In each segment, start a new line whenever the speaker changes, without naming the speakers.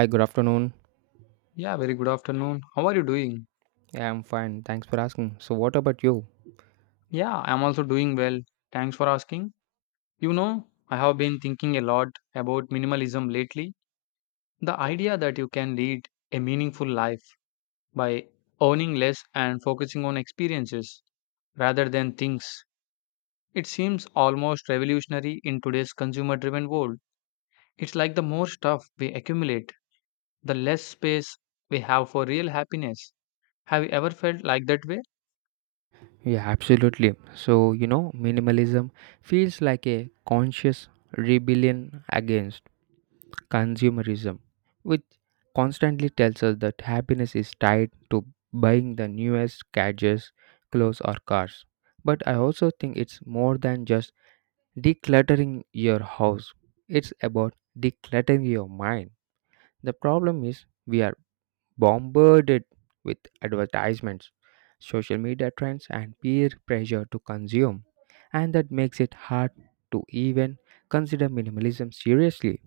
Hi, good afternoon.
Yeah, very good afternoon. How are you doing?
Yeah, I'm fine. Thanks for asking. So, what about you?
Yeah, I'm also doing well. Thanks for asking. You know, I have been thinking a lot about minimalism lately. The idea that you can lead a meaningful life by owning less and focusing on experiences rather than things. It seems almost revolutionary in today's consumer driven world. It's like the more stuff we accumulate, the less space we have for real happiness. Have you ever felt like that way?
Yeah, absolutely. So, you know, minimalism feels like a conscious rebellion against consumerism, which constantly tells us that happiness is tied to buying the newest gadgets, clothes, or cars. But I also think it's more than just decluttering your house, it's about decluttering your mind. The problem is we are bombarded with advertisements, social media trends, and peer pressure to consume, and that makes it hard to even consider minimalism seriously.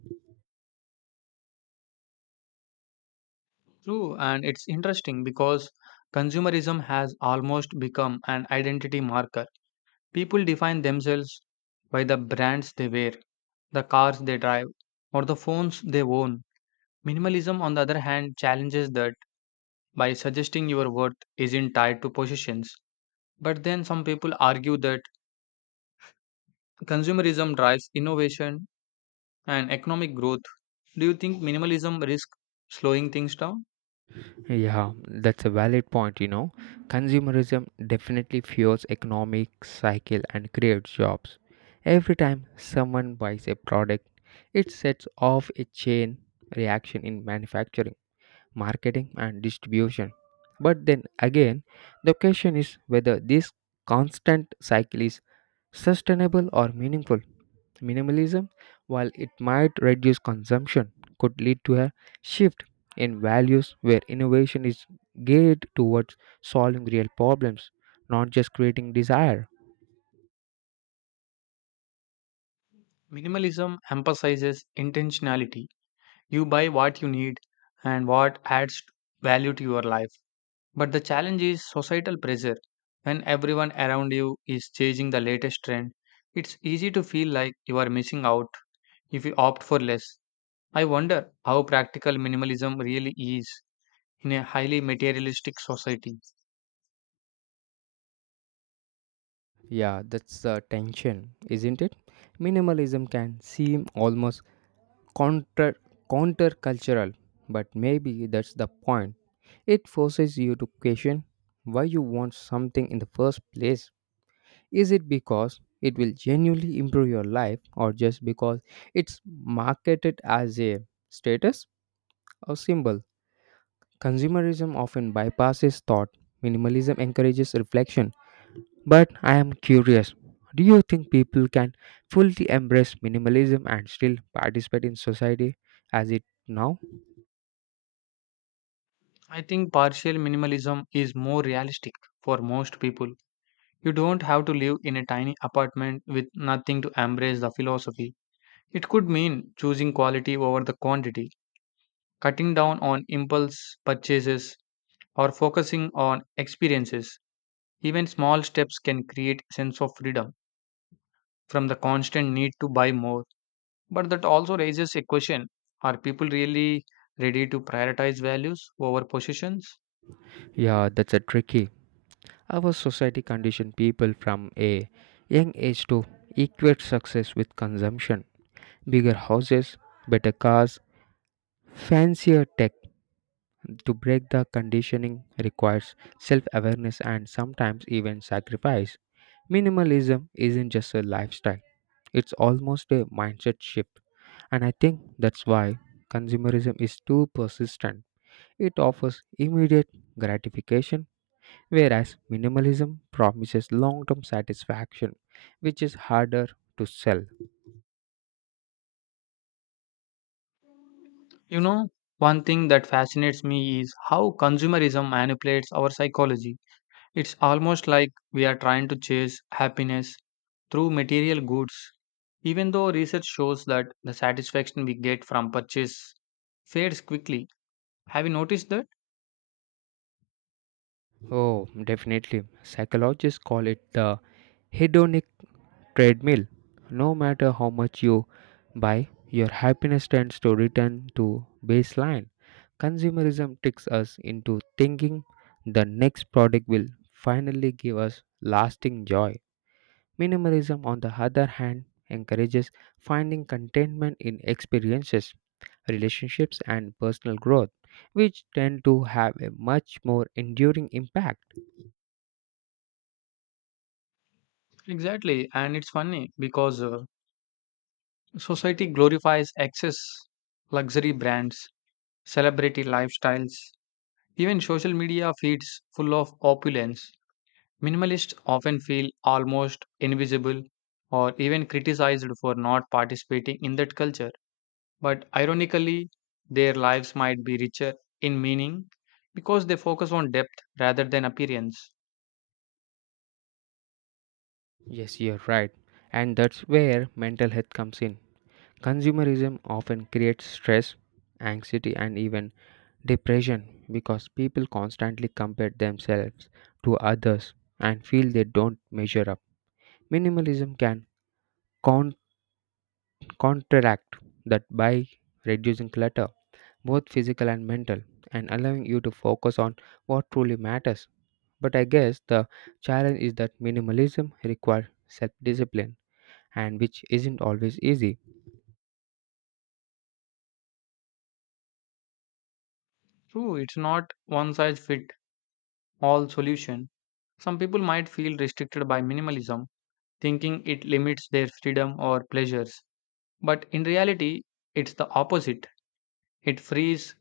True, and it's interesting because consumerism has almost become an identity marker. People define themselves by the brands they wear, the cars they drive, or the phones they own. Minimalism, on the other hand, challenges that by suggesting your worth isn't tied to possessions. But then some people argue that consumerism drives innovation and economic growth. Do you think minimalism risks slowing things down?
Yeah, that's a valid point, you know. Consumerism definitely fuels economic cycle and creates jobs. Every time someone buys a product, it sets off a chain reaction in manufacturing marketing, and distribution. But then again, the question is whether this constant cycle is sustainable or meaningful. Minimalism, while it might reduce consumption, could lead to a shift in values where innovation is geared towards solving real problems, not just creating desire.
Minimalism emphasizes intentionality. You buy what you need and what adds value to your life. But the challenge is societal pressure. When everyone around you is chasing the latest trend, it's easy to feel like you are missing out if you opt for less. I wonder how practical minimalism really is in a highly materialistic society.
Yeah, that's the tension, isn't it? Minimalism can seem almost counter countercultural, but maybe that's the point. It forces you to question why you want something in the first place. Is it because it will genuinely improve your life or just because it's marketed as a status or symbol? Consumerism often bypasses thought. Minimalism encourages reflection. But I am curious, do you think people can fully embrace minimalism and still participate in society as it now?
I think partial minimalism is more realistic for most people. You don't have to live in a tiny apartment with nothing to embrace the philosophy. It could mean choosing quality over the quantity, cutting down on impulse purchases, or focusing on experiences. Even small steps can create sense of freedom from the constant need to buy more. But that also raises a question: are people really ready to prioritize values over possessions?
Yeah, that's a tricky. Our society conditioned people from a young age to equate success with consumption. Bigger houses, better cars, fancier tech. To break the conditioning requires self awareness and sometimes even sacrifice. Minimalism isn't just a lifestyle, it's almost a mindset shift. And I think that's why consumerism is too persistent. It offers immediate gratification. Whereas minimalism promises long term satisfaction, which is harder to sell.
You know, one thing that fascinates me is how consumerism manipulates our psychology. It's almost like we are trying to chase happiness through material goods, even though research shows that the satisfaction we get from purchase fades quickly. Have you noticed that?
Oh, definitely. Psychologists call it the hedonic treadmill. No matter how much you buy, your happiness tends to return to baseline. Consumerism tricks us into thinking the next product will finally give us lasting joy. Minimalism, on the other hand, encourages finding contentment in experiences, relationships, and personal growth, which tend to have a much more enduring impact.
Exactly, and it's funny because society glorifies excess, luxury brands, celebrity lifestyles, even social media feeds full of opulence. Minimalists often feel almost invisible or even criticized for not participating in that culture. But ironically, their lives might be richer in meaning because they focus on depth rather than appearance.
Yes, you're right. And that's where mental health comes in. Consumerism often creates stress, anxiety, and even depression because people constantly compare themselves to others and feel they don't measure up. Minimalism can counter counteract that by reducing clutter, both physical and mental, and allowing you to focus on what truly matters. But I guess the challenge is that minimalism requires self discipline, and which isn't always easy.
True, it's not one size fit all solution. Some people might feel restricted by minimalism, thinking it limits their freedom or pleasures. But in reality, it's the opposite. It frees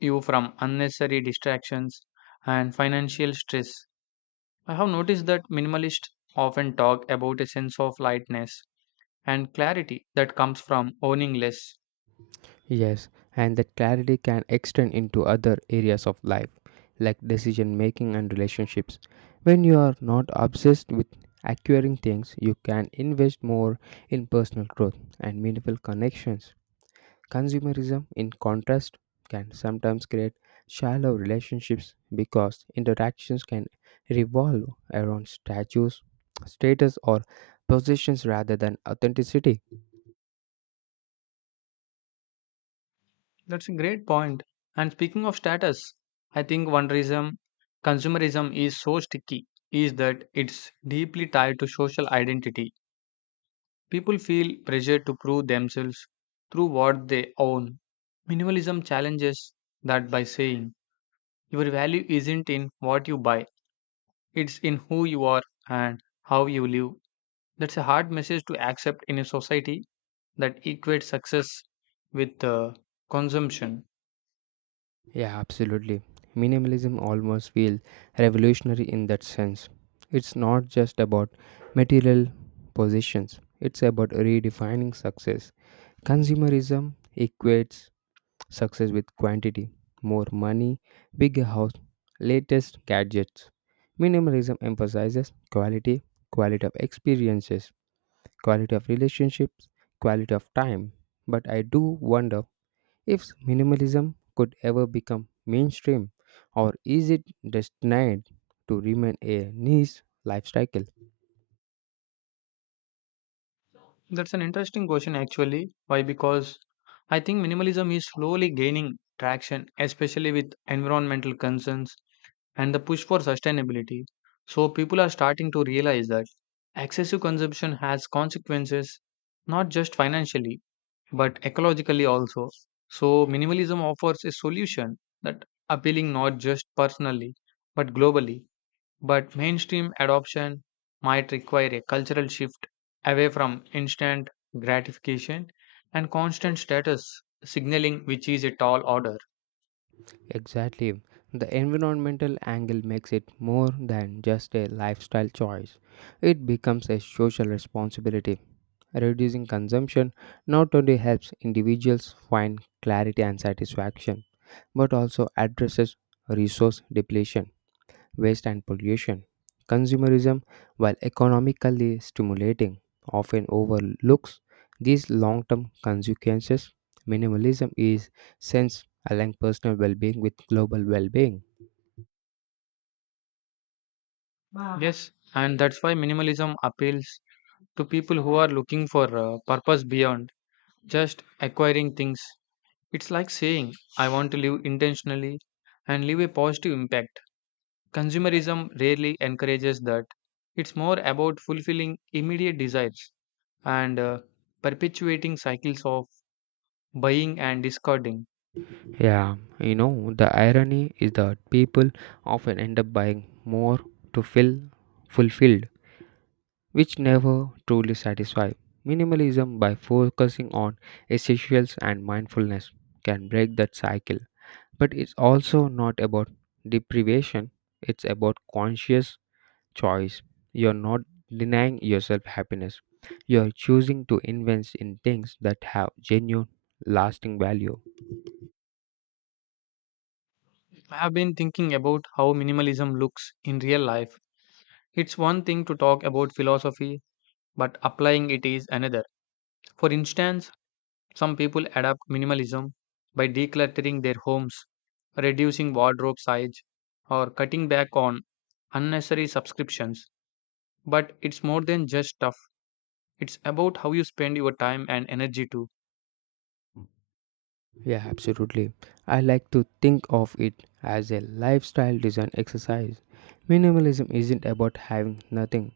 you from unnecessary distractions and financial stress. I have noticed that minimalists often talk about a sense of lightness and clarity that comes from owning less.
Yes, and that clarity can extend into other areas of life, like decision making and relationships. When you are not obsessed with acquiring things, you can invest more in personal growth and meaningful connections. Consumerism, in contrast, can sometimes create shallow relationships because interactions can revolve around status, or possessions rather than authenticity.
That's a great point. And speaking of status, I think one reason consumerism is so sticky is that it's deeply tied to social identity. People feel pressure to prove themselves through what they own. Minimalism challenges that by saying your value isn't in what you buy, it's in who you are and how you live. That's a hard message to accept in a society that equates success with consumption.
Yeah, absolutely. Minimalism almost feels revolutionary in that sense. It's not just about material possessions, it's about redefining success. Consumerism equates success with quantity, more money, bigger house, latest gadgets. Minimalism emphasizes quality, quality of experiences, quality of relationships, quality of time. But I do wonder if minimalism could ever become mainstream, or is it destined to remain a niche lifestyle?
That's an interesting question, actually. Why? Because I think minimalism is slowly gaining traction, especially with environmental concerns and the push for sustainability. So, people are starting to realize that excessive consumption has consequences, not just financially but ecologically also. So, minimalism offers a solution that appealing not just personally but globally. But mainstream adoption might require a cultural shift away from instant gratification and constant status signaling, which is a tall order.
Exactly. The environmental angle makes it more than just a lifestyle choice, it becomes a social responsibility. Reducing consumption not only helps individuals find clarity and satisfaction, but also addresses resource depletion waste and pollution. Consumerism, while economically stimulating, often overlooks these long term consequences. Minimalism is since aligning personal well being with global well being.
Wow. Yes, and that's why minimalism appeals to people who are looking for a purpose beyond just acquiring things. It's like saying, I want to live intentionally and leave a positive impact. Consumerism rarely encourages that. It's more about fulfilling immediate desires and perpetuating cycles of buying and discarding.
Yeah, you know, the irony is that people often end up buying more to feel fulfilled, which never truly satisfy. Minimalism, by focusing on essentials and mindfulness, can break that cycle. But it's also not about deprivation, it's about conscious choice. You're not denying yourself happiness, you're choosing to invest in things that have genuine, lasting value.
I have been thinking about how minimalism looks in real life. It's one thing to talk about philosophy, but applying it is another. For instance, some people adapt minimalism by decluttering their homes, reducing wardrobe size, or cutting back on unnecessary subscriptions. But it's more than just stuff, it's about how you spend your time and energy too.
Yeah, absolutely. I like to think of it as a lifestyle design exercise. Minimalism isn't about having nothing,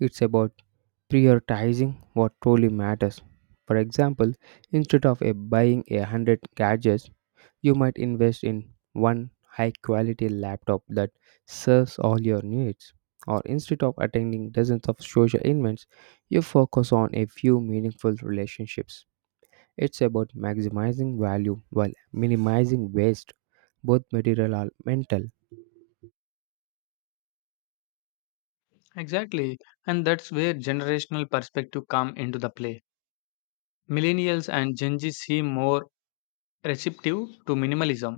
it's about prioritizing what truly matters. For example, instead of a buying a hundred gadgets, you might invest in one high quality laptop that serves all your needs. Or instead of attending dozens of social events, you focus on a few meaningful relationships. It's about maximizing value while minimizing waste, both material and mental.
Exactly, and that's where generational perspective come into the play. Millennials and Gen Z seem more receptive to minimalism,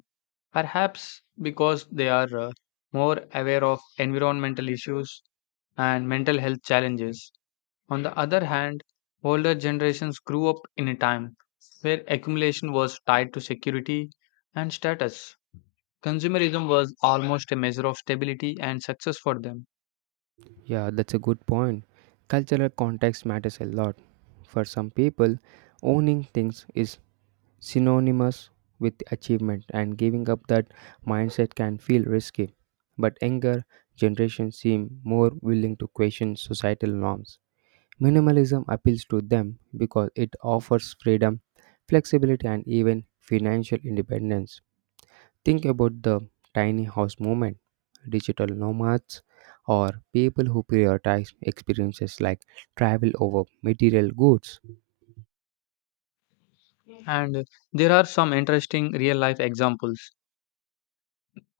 perhaps because they are more aware of environmental issues and mental health challenges. On the other hand, older generations grew up in a time where accumulation was tied to security and status. Consumerism was almost a measure of stability and success for them.
Yeah, that's a good point. Cultural context matters a lot. For some people, owning things is synonymous with achievement, and giving up that mindset can feel risky. But younger generations seem more willing to question societal norms. Minimalism appeals to them because it offers freedom, flexibility, and even financial independence. Think about the tiny house movement, digital nomads, or people who prioritize experiences like travel over material goods.
And there are some interesting real life examples.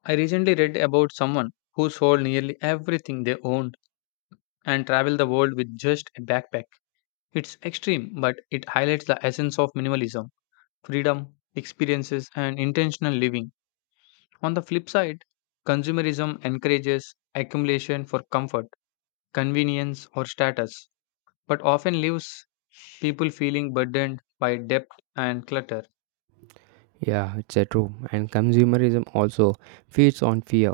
I recently read about someone who sold nearly everything they owned and traveled the world with just a backpack. It's extreme, but it highlights the essence of minimalism, freedom, experiences, and intentional living. On the flip side, consumerism encourages accumulation for comfort, convenience, or status, but often leaves people feeling burdened by debt and clutter.
Yeah, it's a true. And consumerism also feeds on fear,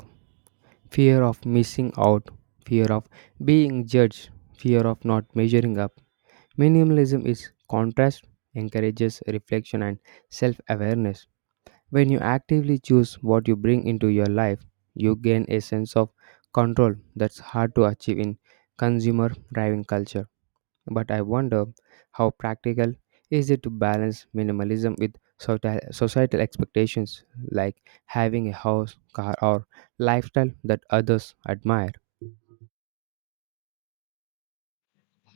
fear of missing out, fear of being judged, fear of not measuring up. Minimalism is contrast, encourages reflection and self awareness. When you actively choose what you bring into your life, you gain a sense of control that's hard to achieve in consumer driven culture. But I wonder how practical is it to balance minimalism with societal expectations like having a house, car, or lifestyle that others admire.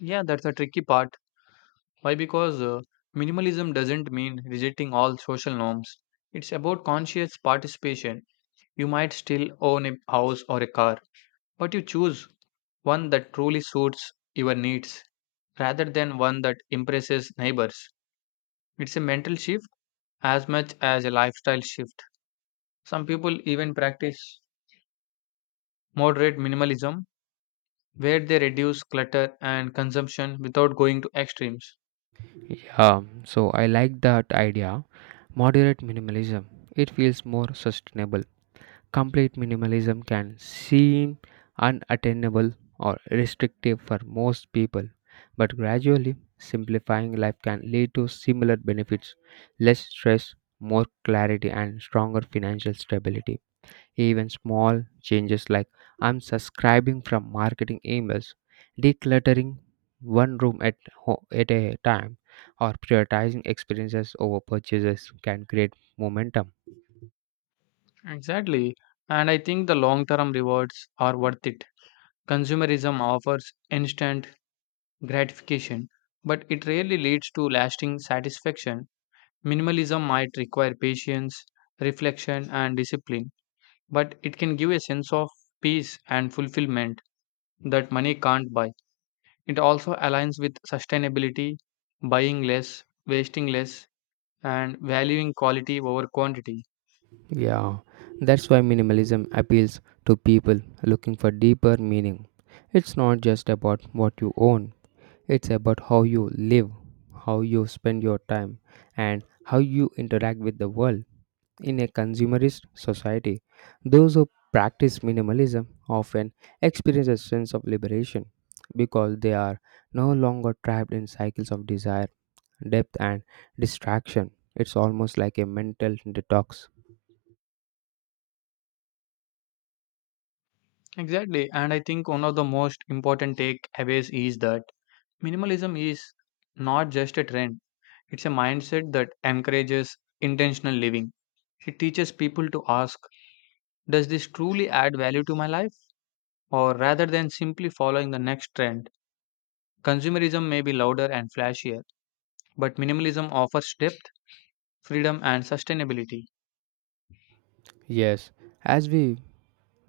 Yeah, that's a tricky part. Why? Because minimalism doesn't mean rejecting all social norms. It's about conscious participation. You might still own a house or a car, but you choose one that truly suits your needs rather than one that impresses neighbors. It's a mental shift as much as a lifestyle shift. Some people even practice moderate minimalism where they reduce clutter and consumption without going to extremes.
Yeah, so I like that idea. Moderate minimalism. It feels more sustainable. Complete minimalism can seem unattainable or restrictive for most people, but gradually simplifying life can lead to similar benefits, less stress, more clarity, and stronger financial stability. Even small changes like unsubscribing from marketing emails, decluttering one room at a time, or prioritizing experiences over purchases can create momentum.
Exactly. And I think the long term rewards are worth it. Consumerism offers instant gratification, but it rarely leads to lasting satisfaction. Minimalism might require patience, reflection, and discipline, but it can give a sense of peace and fulfillment that money can't buy. It also aligns with sustainability, buying less, wasting less, and valuing quality over quantity.
Yeah, that's why minimalism appeals to people looking for deeper meaning. It's not just about what you own, it's about how you live, how you spend your time, and how you interact with the world. In a consumerist society, those who practice minimalism often experience a sense of liberation because they are no longer trapped in cycles of desire, depth, and distraction. It's almost like a mental detox.
Exactly, and I think one of the most important takeaways is that minimalism is not just a trend. It's a mindset that encourages intentional living. It teaches people to ask, does this truly add value to my life? Or rather than simply following the next trend, consumerism may be louder and flashier, but minimalism offers depth, freedom, and sustainability.
Yes, as we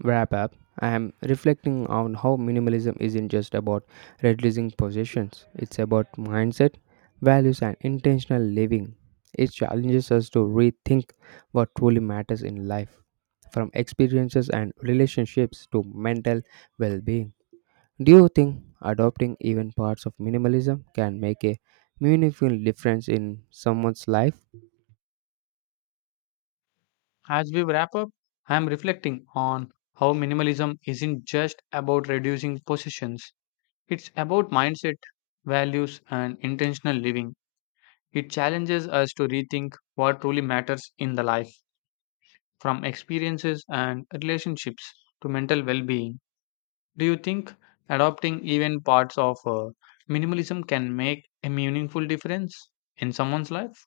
wrap up, I am reflecting on how minimalism isn't just about reducing possessions, it's about mindset, values, and intentional living. It challenges us to rethink what truly matters in life, from experiences and relationships to mental well being. Do you think adopting even parts of minimalism can make a meaningful difference in someone's life?
As we wrap up, I am reflecting on how minimalism isn't just about reducing possessions, it's about mindset, values, and intentional living. It challenges us to rethink what truly matters in the life, from experiences and relationships to mental well being. Do you think adopting even parts of minimalism can make a meaningful difference in someone's life?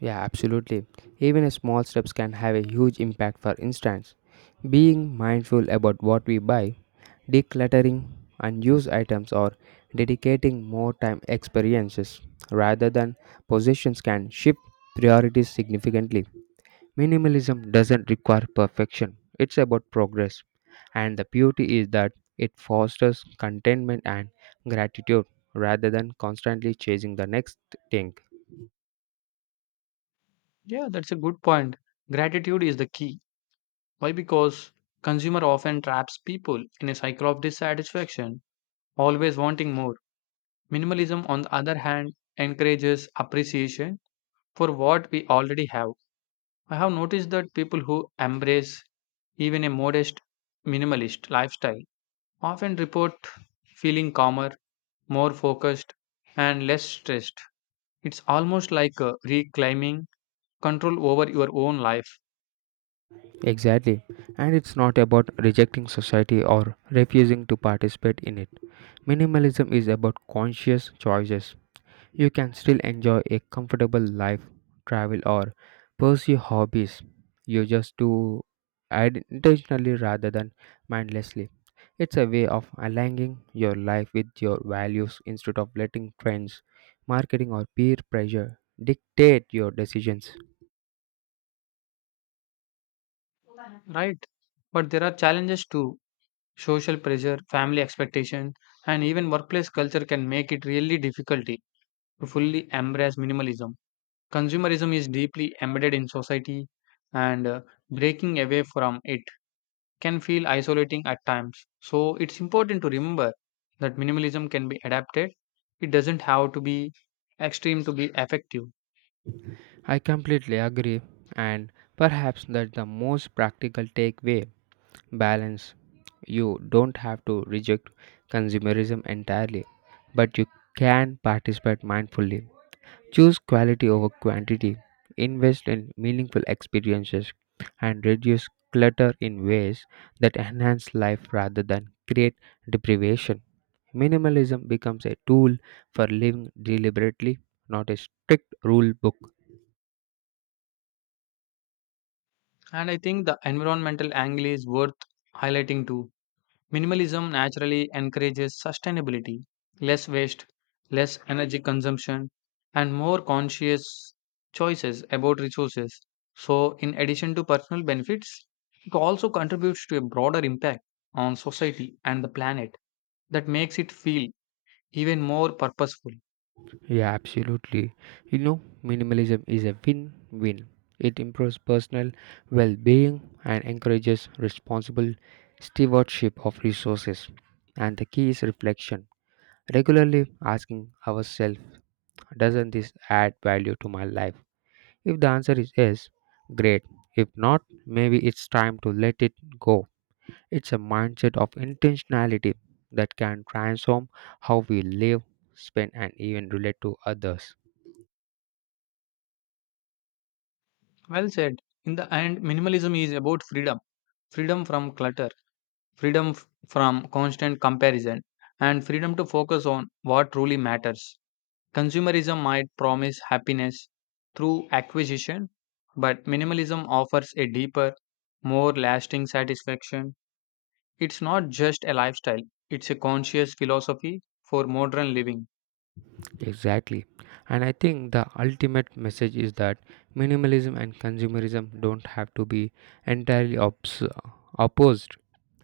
Yeah, absolutely. Even small steps can have a huge impact. For instance, being mindful about what we buy, decluttering unused items, or dedicating more time experiences rather than possessions can shift priorities significantly. Minimalism doesn't require perfection. It's about progress, and the beauty is that it fosters contentment and gratitude rather than constantly chasing the next thing.
Yeah, that's a good point. Gratitude is the key. Why? Because consumer often traps people in a cycle of dissatisfaction, always wanting more. Minimalism, on the other hand, encourages appreciation for what we already have. I have noticed that people who embrace even a modest minimalist lifestyle often report feeling calmer, more focused, and less stressed. It's almost like reclaiming control over your own life,
Exactly. And it's not about rejecting society or refusing to participate in it. Minimalism is about conscious choices. You can still enjoy a comfortable life, travel, or pursue hobbies. You just do it intentionally rather than mindlessly. It's a way of aligning your life with your values instead of letting trends, marketing, or peer pressure dictate your decisions.
right? But there are challenges too. Social pressure, family expectation, and even workplace culture can make it really difficult to fully embrace minimalism. Consumerism is deeply embedded in society, and breaking away from it can feel isolating at times. So it's important to remember that minimalism can be adapted. It doesn't have to be extreme to be effective.
I completely agree, and perhaps that's the most practical takeaway, balance. You don't have to reject consumerism entirely, but you can participate mindfully. Choose quality over quantity, invest in meaningful experiences, and reduce clutter in ways that enhance life rather than create deprivation. Minimalism becomes a tool for living deliberately, not a strict rule book.
And I think the environmental angle is worth highlighting too. Minimalism naturally encourages sustainability, less waste, less energy consumption, and more conscious choices about resources. So, in addition to personal benefits, it also contributes to a broader impact on society and the planet that makes it feel even more purposeful.
Yeah, absolutely. You know, minimalism is a win win. It improves personal well being and encourages responsible stewardship of resources. And the key is reflection. Regularly asking ourselves, doesn't this add value to my life? If the answer is yes, great. If not, maybe it's time to let it go. It's a mindset of intentionality that can transform how we live, spend, and even relate to others.
Well said. In the end, minimalism is about freedom, freedom from clutter, from constant comparison, and freedom to focus on what truly matters. Consumerism might promise happiness through acquisition, but minimalism offers a deeper, more lasting satisfaction. It's not just a lifestyle, it's a conscious philosophy for modern living.
Exactly. And I think the ultimate message is that minimalism and consumerism don't have to be entirely opposed.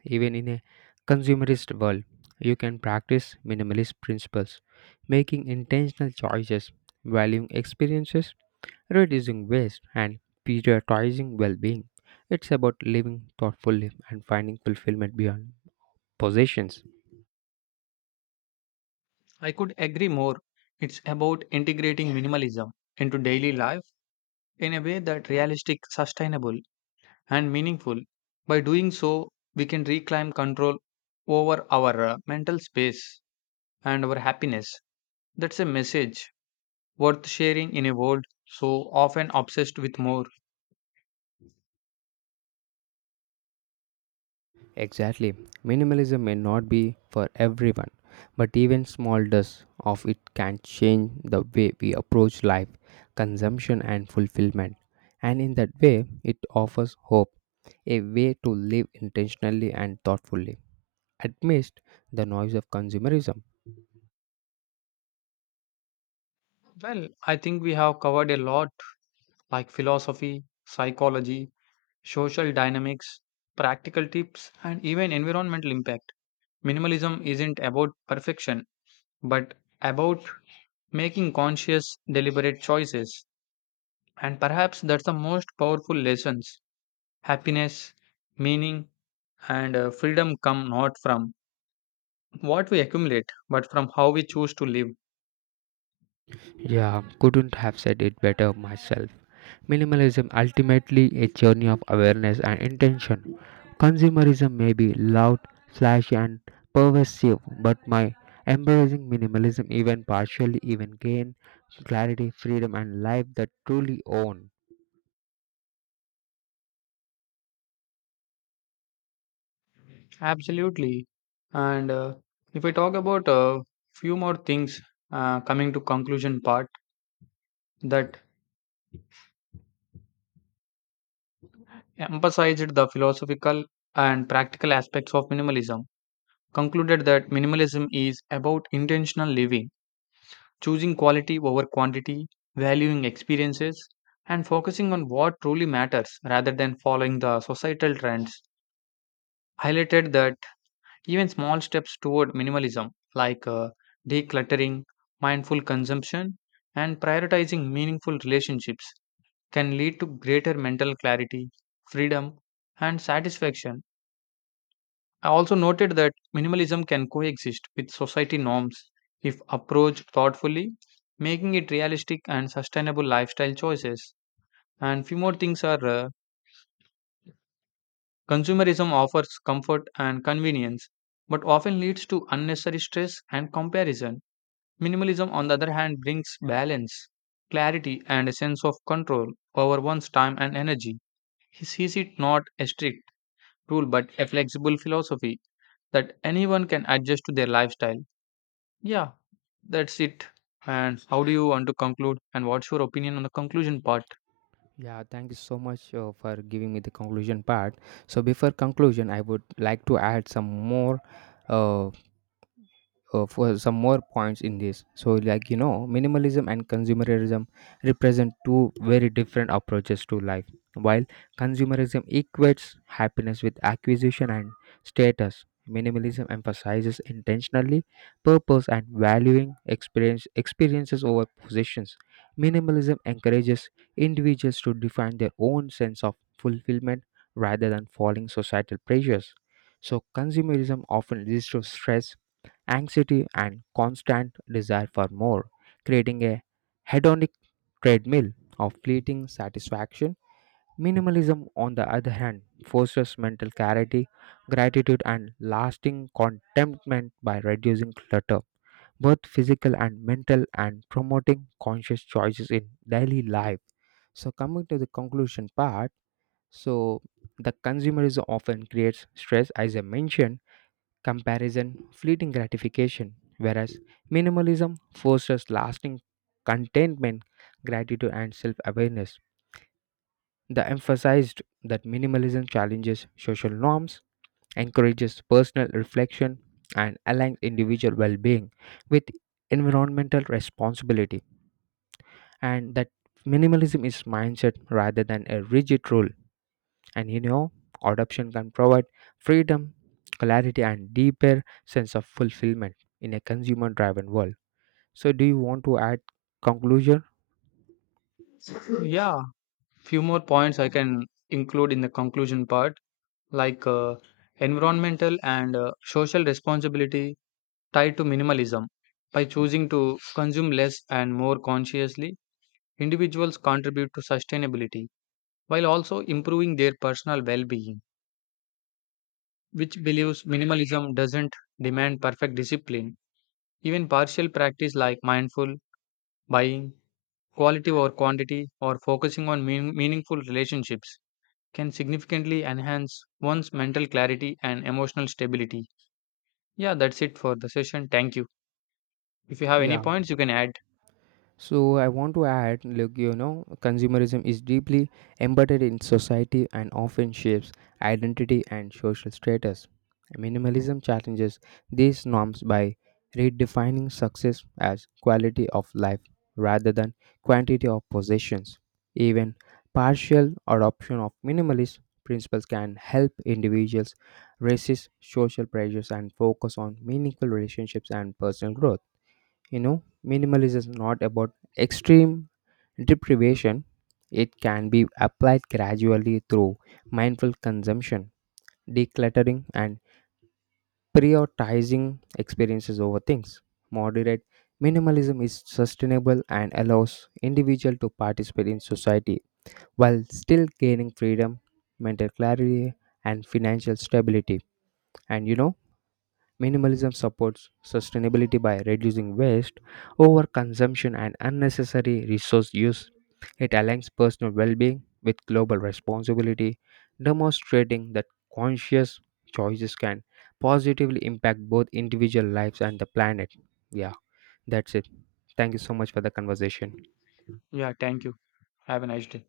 Even in a consumerist world, you can practice minimalist principles, making intentional choices, valuing experiences, reducing waste, and prioritizing well being. It's about living thoughtfully and finding fulfillment beyond possessions.
I could agree more. It's about integrating minimalism into daily life in a way that realistic, sustainable, and meaningful. By doing so, we can reclaim control over our mental space and our happiness. That's a message worth sharing in a world so often obsessed with more.
Exactly. Minimalism may not be for everyone, but even small dose of it can change the way we approach life, consumption, and fulfillment. And in that way, it offers hope, a way to live intentionally and thoughtfully amidst the noise of consumerism.
Well, I think we have covered a lot, like philosophy, psychology, social dynamics, practical tips, and even environmental impact. Minimalism isn't about perfection, but about making conscious, deliberate choices. And perhaps that's the most powerful lessons. Happiness, meaning, and freedom come not from what we accumulate, but from how we choose to live.
Yeah, couldn't have said it better myself. Minimalism ultimately a journey of awareness and intention. Consumerism may be loud, flashy, and pervasive, but my embracing minimalism, even partially, even gain clarity, freedom, and life that truly own.
Absolutely. And if I talk about a few more things coming to conclusion part, that emphasized the philosophical and practical aspects of minimalism, concluded that minimalism is about intentional living, choosing quality over quantity, valuing experiences, and focusing on what truly matters rather than following the societal trends. Highlighted that even small steps toward minimalism, like decluttering, mindful consumption, and prioritizing meaningful relationships, can lead to greater mental clarity, freedom, and satisfaction. I also noted that minimalism can coexist with society norms if approached thoughtfully, making it realistic and sustainable lifestyle choices. And few more things are consumerism offers comfort and convenience, but often leads to unnecessary stress and comparison. Minimalism, on the other hand, brings balance, clarity, and a sense of control over one's time and energy. He sees it not a strict rule but a flexible philosophy that anyone can adjust to their lifestyle. Yeah, that's it. And how do you want to conclude? And what's your opinion on the conclusion part?
Yeah, thank you so much for giving me the conclusion part. So, before conclusion, I would like to add some more uh, for some more points in this, so like you know, minimalism and consumerism represent two very different approaches to life while consumerism equates happiness with acquisition and status. Minimalism emphasizes intentionally purpose and valuing experiences over possessions. Minimalism encourages individuals to define their own sense of fulfillment rather than following societal pressures. So consumerism often leads to stress, anxiety, and constant desire for more, creating a hedonic treadmill of fleeting satisfaction. Minimalism, on the other hand, fosters mental clarity, gratitude, and lasting contentment by reducing clutter, both physical and mental, and promoting conscious choices in daily life. So, coming to the conclusion part, so the consumerism often creates stress, as I mentioned, comparison, fleeting gratification, whereas minimalism fosters lasting contentment, gratitude, and self awareness. The emphasized that minimalism challenges social norms, encourages personal reflection, and aligns individual well being with environmental responsibility, and that minimalism is mindset rather than a rigid rule. And you know, adoption can provide freedom, clarity, and deeper sense of fulfillment in a consumer driven world. So, do you want to add conclusion?
Yeah, few more points I can include in the conclusion part, like environmental and social responsibility tied to minimalism. By choosing to consume less and more consciously, individuals contribute to sustainability while also improving their personal well being, which believes minimalism doesn't demand perfect discipline. Even partial practice like mindful buying, quality over quantity, or focusing on meaningful relationships can significantly enhance one's mental clarity and emotional stability. Yeah, that's it for the session. Thank you. If you have any
Yeah,
points, you can add.
so I want to add, look, you know, consumerism is deeply embedded in society and often shapes identity and social status. Minimalism challenges these norms by redefining success as quality of life rather than quantity of possessions. Even partial adoption of minimalist principles can help individuals resist social pressures and focus on meaningful relationships and personal growth. You know, minimalism is not about extreme deprivation. It can be applied gradually through mindful consumption, decluttering, and prioritizing experiences over things. Moderate minimalism is sustainable and allows individual to participate in society while still gaining freedom, mental clarity, and financial stability. And you know, minimalism supports sustainability by reducing waste, overconsumption, and unnecessary resource use. It aligns personal well being with global responsibility, demonstrating that conscious choices can positively impact both individual lives and the planet. Yeah, that's it. Thank you so much for the conversation.
Yeah, thank you. Have a nice day.